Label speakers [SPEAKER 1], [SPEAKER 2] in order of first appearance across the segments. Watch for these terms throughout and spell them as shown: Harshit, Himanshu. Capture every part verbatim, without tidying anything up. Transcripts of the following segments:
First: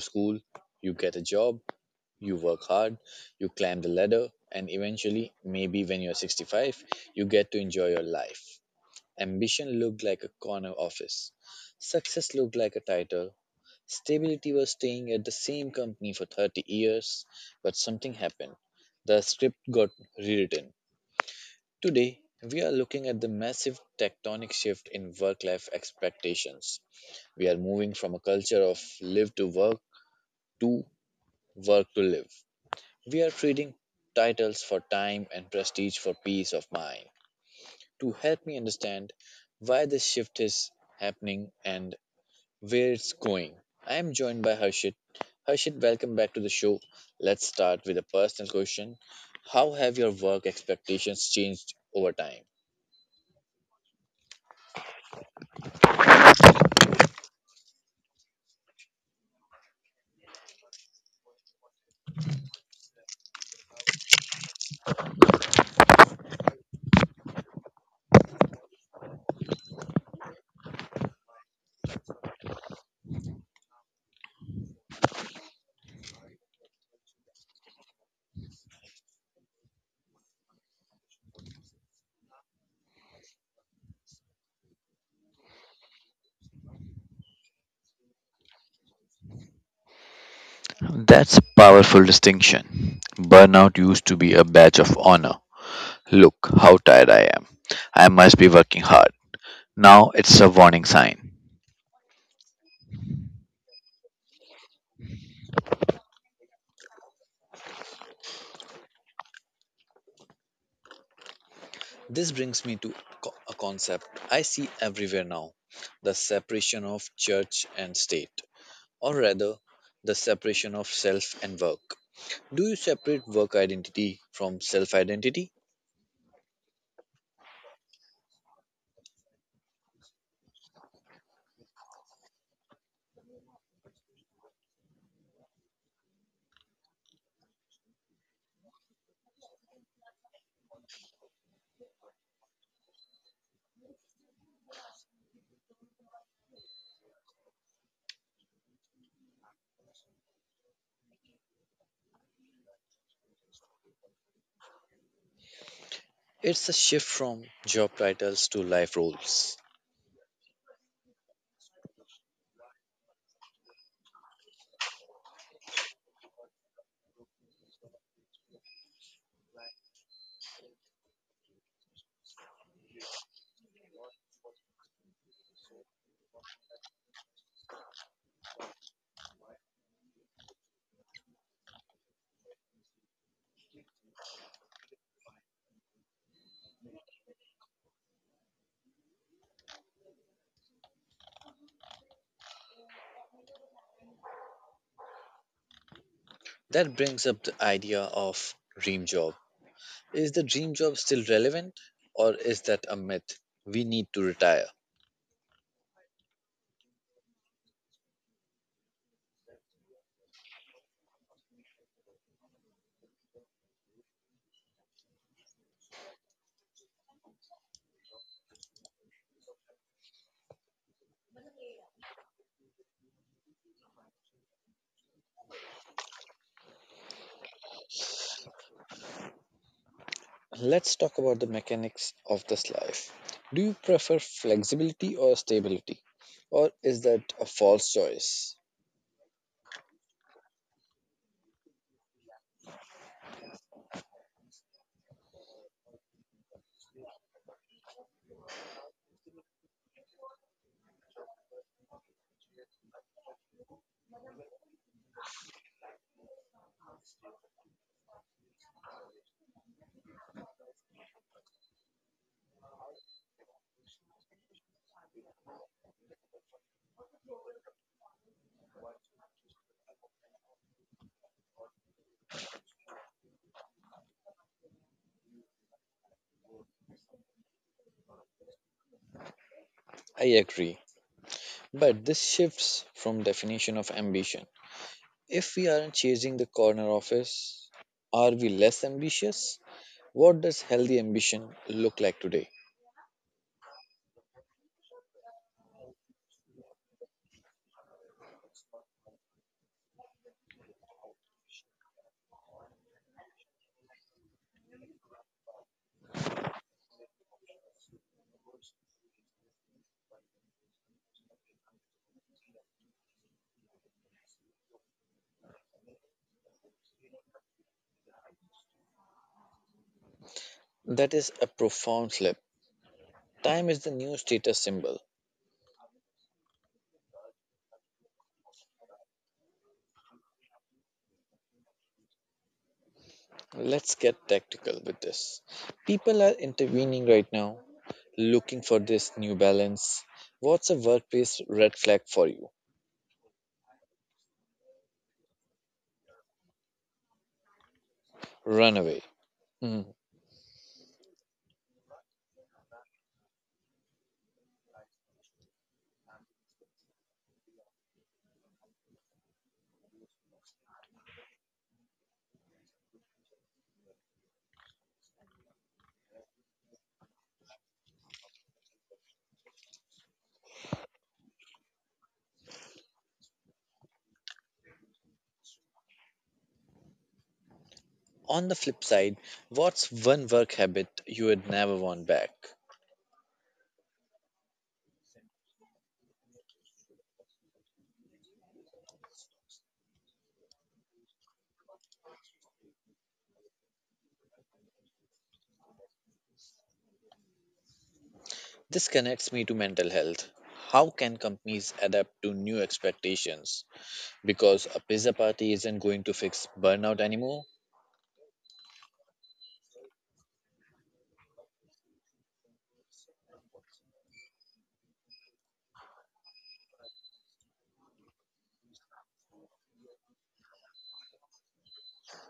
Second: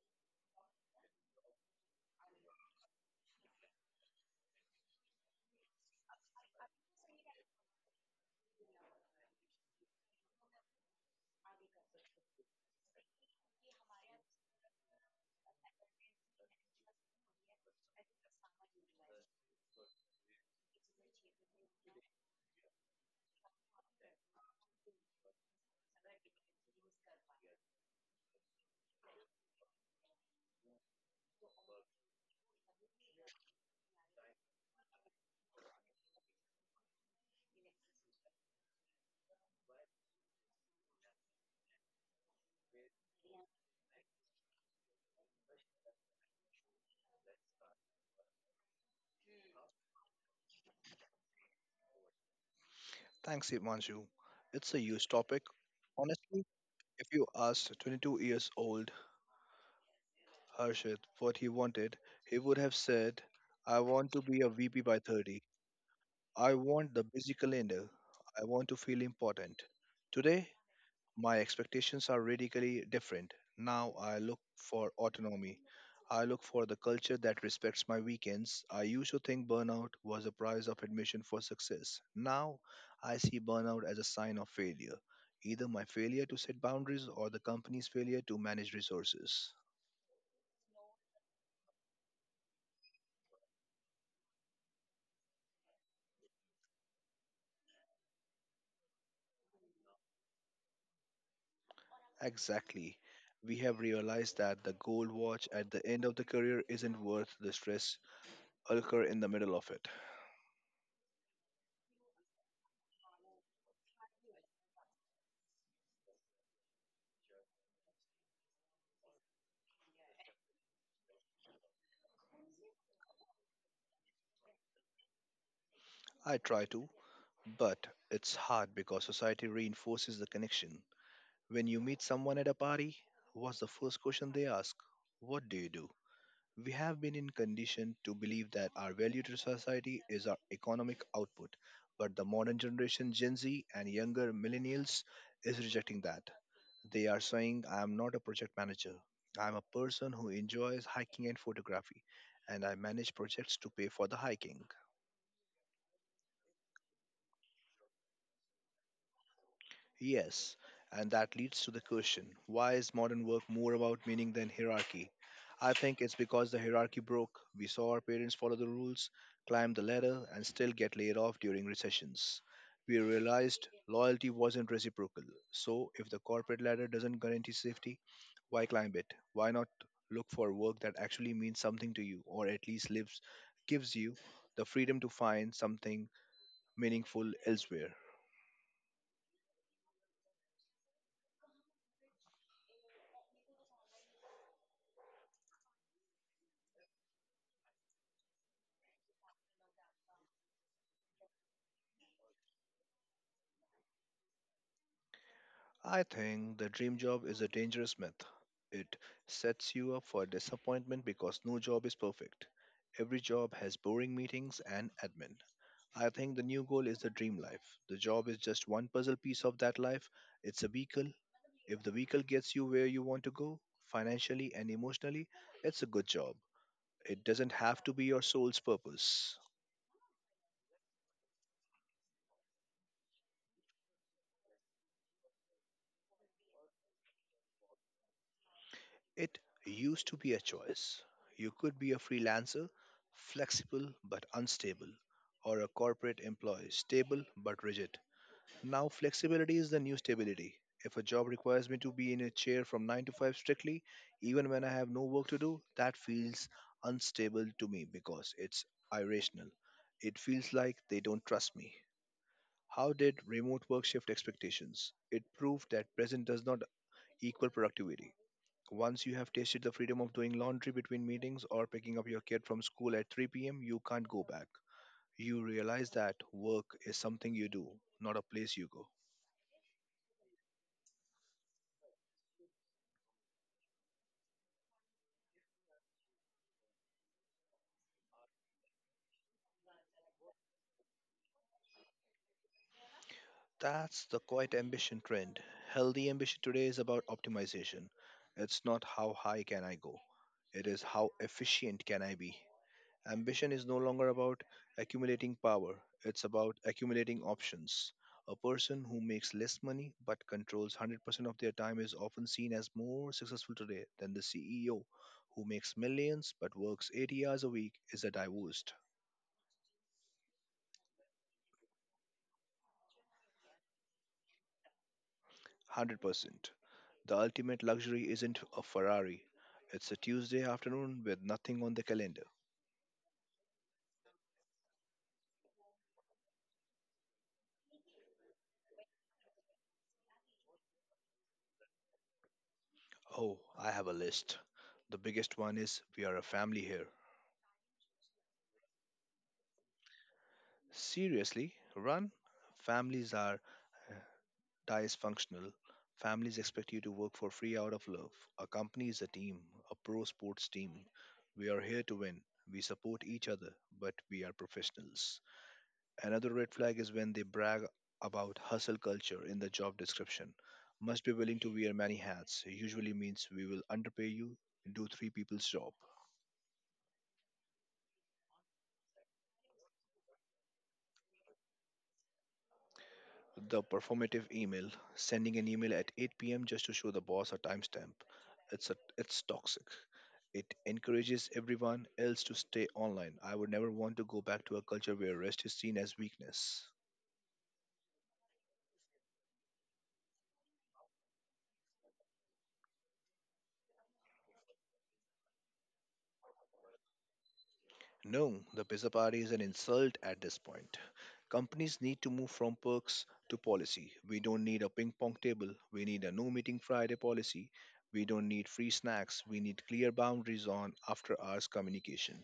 [SPEAKER 1] school, you get a job, you work hard, you climb the ladder, and eventually, maybe when you're sixty-five, you get to enjoy your life. Ambition looked like a corner office, success looked like a title. Stability was staying at the same company for thirty years, but something happened. The script got rewritten. Today, we are looking at the massive tectonic shift in work life expectations. We are moving from a culture of live to work to work to live. We are trading titles for time and prestige for peace of mind. To help me understand why this shift is happening and where it's going, I am joined by Harshit. Harshit, welcome back to the show. Let's start with a personal question. How have your work expectations changed over time?
[SPEAKER 2] Thanks, Himanshu. It's a huge topic. Honestly, if you asked twenty-two years old Harshit what he wanted, he would have said, I want to be a V P by thirty. I want the busy calendar. I want to feel important. Today, my expectations are radically different. Now I look for autonomy. I look for the culture that respects my weekends. I used to think burnout was a price of admission for success. Now I see burnout as a sign of failure, either my failure to set boundaries or the company's failure to manage resources.
[SPEAKER 1] That's a powerful distinction. Burnout used to be a badge of honor. Look how tired I am. I must be working hard. Now it's a warning sign.
[SPEAKER 2] Exactly. We have realized that the gold watch at the end of the career isn't worth the stress ulcer in the middle of it.
[SPEAKER 1] This brings me to co- a concept I see everywhere now, the separation of church and state, or rather, the separation of self and work. Do you separate work identity from self identity?
[SPEAKER 2] I try to, but it's hard because society reinforces the connection. When you meet someone at a party, what's the first question they ask? What do you do? We have been in condition to believe that our value to society is our economic output, but the modern generation, Gen Z and younger millennials, is rejecting that. They are saying, I am not a project manager. I am a person who enjoys hiking and photography, and I manage projects to pay for the hiking.
[SPEAKER 1] It's a shift from job titles to life roles.
[SPEAKER 2] Yes, and that leads to the question why is modern work more about meaning than hierarchy? I think it's because the hierarchy broke. We saw our parents follow the rules, climb the ladder, and still get laid off during recessions. We realized loyalty wasn't reciprocal. So, if the corporate ladder doesn't guarantee safety, why climb it? Why not look for work that actually means something to you, or at least lives, gives you the freedom to find something meaningful elsewhere?
[SPEAKER 1] That brings up the idea of dream job. Is the dream job still relevant, or is that a myth we need to retire?
[SPEAKER 2] I think the dream job is a dangerous myth. It sets you up for disappointment because no job is perfect. Every job has boring meetings and admin. I think the new goal is the dream life. The job is just one puzzle piece of that life. It's a vehicle. If the vehicle gets you where you want to go, financially and emotionally, it's a good job. It doesn't have to be your soul's purpose.
[SPEAKER 1] Let's talk about the mechanics of this life. Do you prefer flexibility or stability, or is that a false choice?
[SPEAKER 2] It used to be a choice. You could be a freelancer, flexible but unstable, or a corporate employee, stable but rigid. Now, flexibility is the new stability. If a job requires me to be in a chair from nine to five strictly, even when I have no work to do, that feels unstable to me because it's irrational. It feels like they don't trust me. How did remote work shift expectations? It proved that present does not equal productivity. Once you have tasted the freedom of doing laundry between meetings or picking up your kid from school at three p m, you can't go back. You realize that work is something you do, not a place you go.
[SPEAKER 1] I agree, but this shifts from definition of ambition. If we aren't chasing the corner office, are we less ambitious? What does healthy ambition look like today?
[SPEAKER 2] That's the quiet ambition trend. Healthy ambition today is about optimization. It's not how high can I go, it is how efficient can I be. Ambition is no longer about accumulating power, it's about accumulating options. A person who makes less money but controls one hundred percent of their time is often seen as more successful today than the C E O who makes millions but works eighty hours a week is a divorced
[SPEAKER 1] That is a profound slip. Time is the new status symbol.
[SPEAKER 2] one hundred percent. The ultimate luxury isn't a Ferrari, it's a Tuesday afternoon with nothing on the calendar.
[SPEAKER 1] Let's get tactical with this. People are intervening right now, looking for this new balance. What's a workplace red flag for you?
[SPEAKER 2] Oh, I have a list. The biggest one is we are a family here.
[SPEAKER 1] Run away. Hmm.
[SPEAKER 2] Seriously, run. Families are uh, dysfunctional. Families expect you to work for free out of love. A company is a team, a pro sports team. We are here to win. We support each other, but we are professionals. Another red flag is when they brag about hustle culture in the job description. Must be willing to wear many hats, usually means we will underpay you, do three people's job.
[SPEAKER 1] On the flip side, what's one work habit you would never want back?
[SPEAKER 2] The performative email, sending an email at eight p m just to show the boss a timestamp. it's a, it's toxic. It encourages everyone else to stay online. I would never want to go back to a culture where rest is seen as weakness.
[SPEAKER 1] This connects me to mental health. How can companies adapt to new expectations? Because a pizza party isn't going to fix burnout anymore.
[SPEAKER 2] No, the pizza party is an insult at this point. Companies need to move from perks to policy. We don't need a ping pong table. We need a no meeting Friday policy. We don't need free snacks. We need clear boundaries on after hours communication.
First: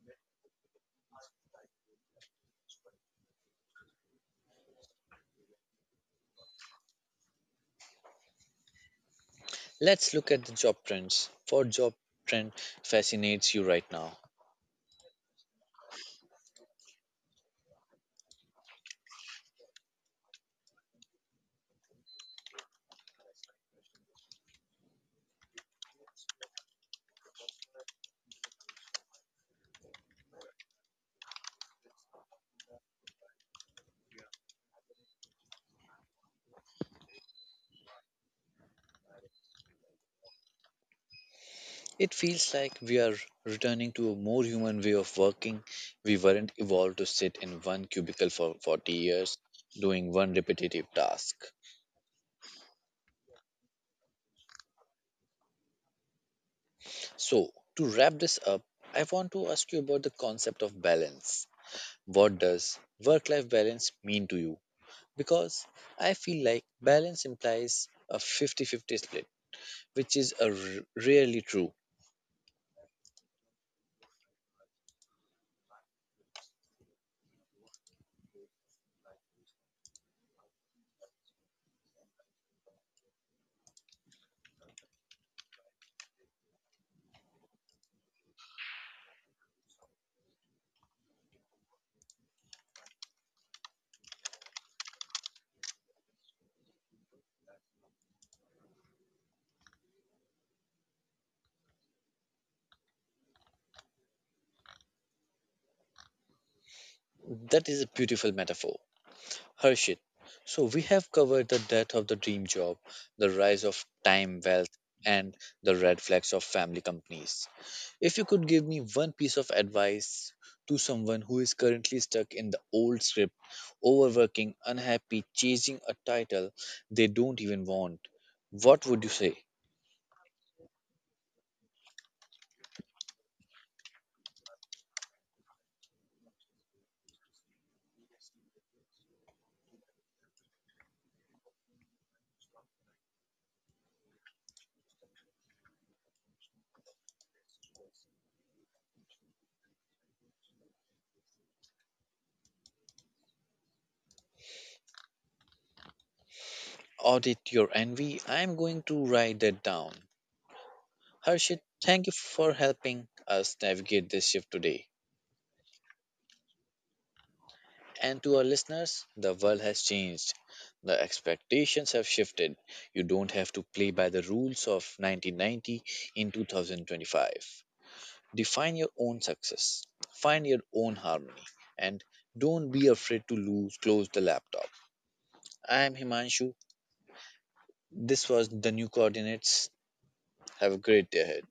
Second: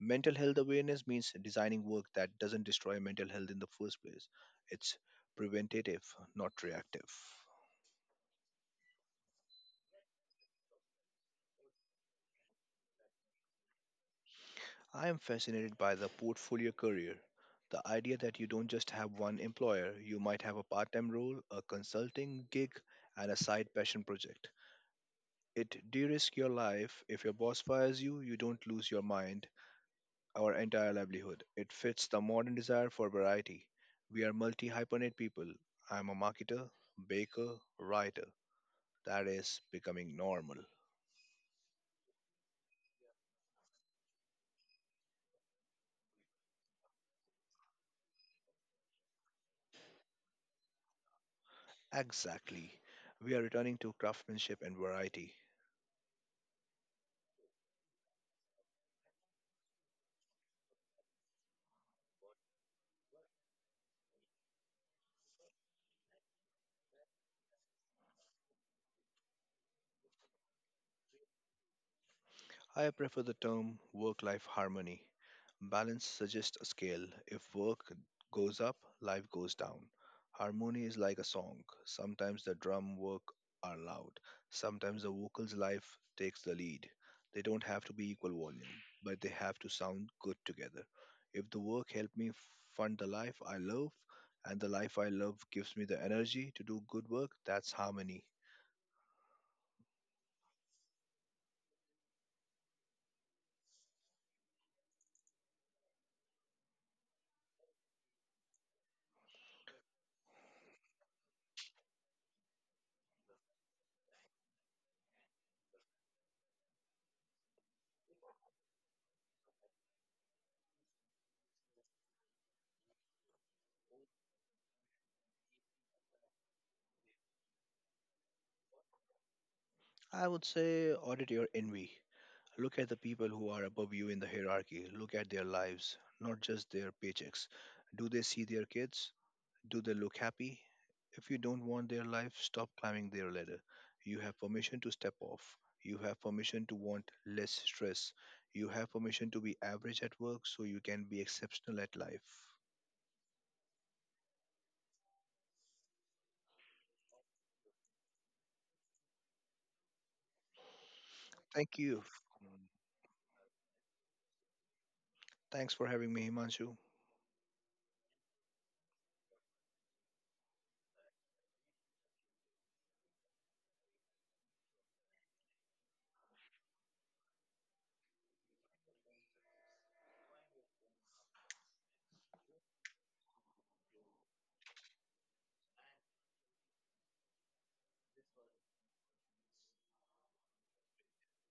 [SPEAKER 2] Mental health awareness means designing work that doesn't destroy mental health in the first place. It's preventative, not reactive.
[SPEAKER 1] Let's look at the job trends. What job trend fascinates you right now?
[SPEAKER 2] I am fascinated by the portfolio career. The idea that you don't just have one employer, you might have a part time role, a consulting gig, and a side passion project. It de risks your life. If your boss fires you, you don't lose your mind, our entire livelihood. It fits the modern desire for variety. We are multi hyphenate people. I'm a marketer, baker, writer. That is becoming normal.
[SPEAKER 1] It feels like we are returning to a more human way of working. We weren't evolved to sit in one cubicle for forty years doing one repetitive task.
[SPEAKER 2] Exactly. We are returning to craftsmanship and variety.
[SPEAKER 1] So, to wrap this up, I want to ask you about the concept of balance. What does work life balance mean to you? Because I feel like balance implies a fifty fifty split, which is a r- rarely true.
[SPEAKER 2] I prefer the term work life harmony. Balance suggests a scale. If work goes up, life goes down. Harmony is like a song. Sometimes the drum work are loud. Sometimes the vocal's life takes the lead. They don't have to be equal volume, but they have to sound good together. If the work helped me fund the life I love, and the life I love gives me the energy to do good work, that's harmony.
[SPEAKER 1] That is a beautiful metaphor. Harshit, so we have covered the death of the dream job, the rise of time wealth, and the red flags of family companies. If you could give me one piece of advice to someone who is currently stuck in the old script, overworking, unhappy, chasing a title they don't even want, what would you say?
[SPEAKER 2] I would say audit your envy. Look at the people who are above you in the hierarchy. Look at their lives, not just their paychecks. Do they see their kids? Do they look happy? If you don't want their life, stop climbing their ladder. You have permission to step off. You have permission to want less stress. You have permission to be average at work so you can be exceptional at life.
[SPEAKER 1] Audit your envy. I'm going to write that down. Harshit,
[SPEAKER 2] Thank you.
[SPEAKER 1] thank you for helping us navigate this shift today.
[SPEAKER 2] Thanks for having me, Himanshu.
[SPEAKER 1] And to our listeners, the world has changed. The expectations have shifted. You don't have to play by the rules of nineteen ninety in two thousand twenty-five. Define your own success, find your own harmony, and don't be afraid to lose. Close the laptop. I am Himanshu. This was the new coordinates. Have a great day ahead.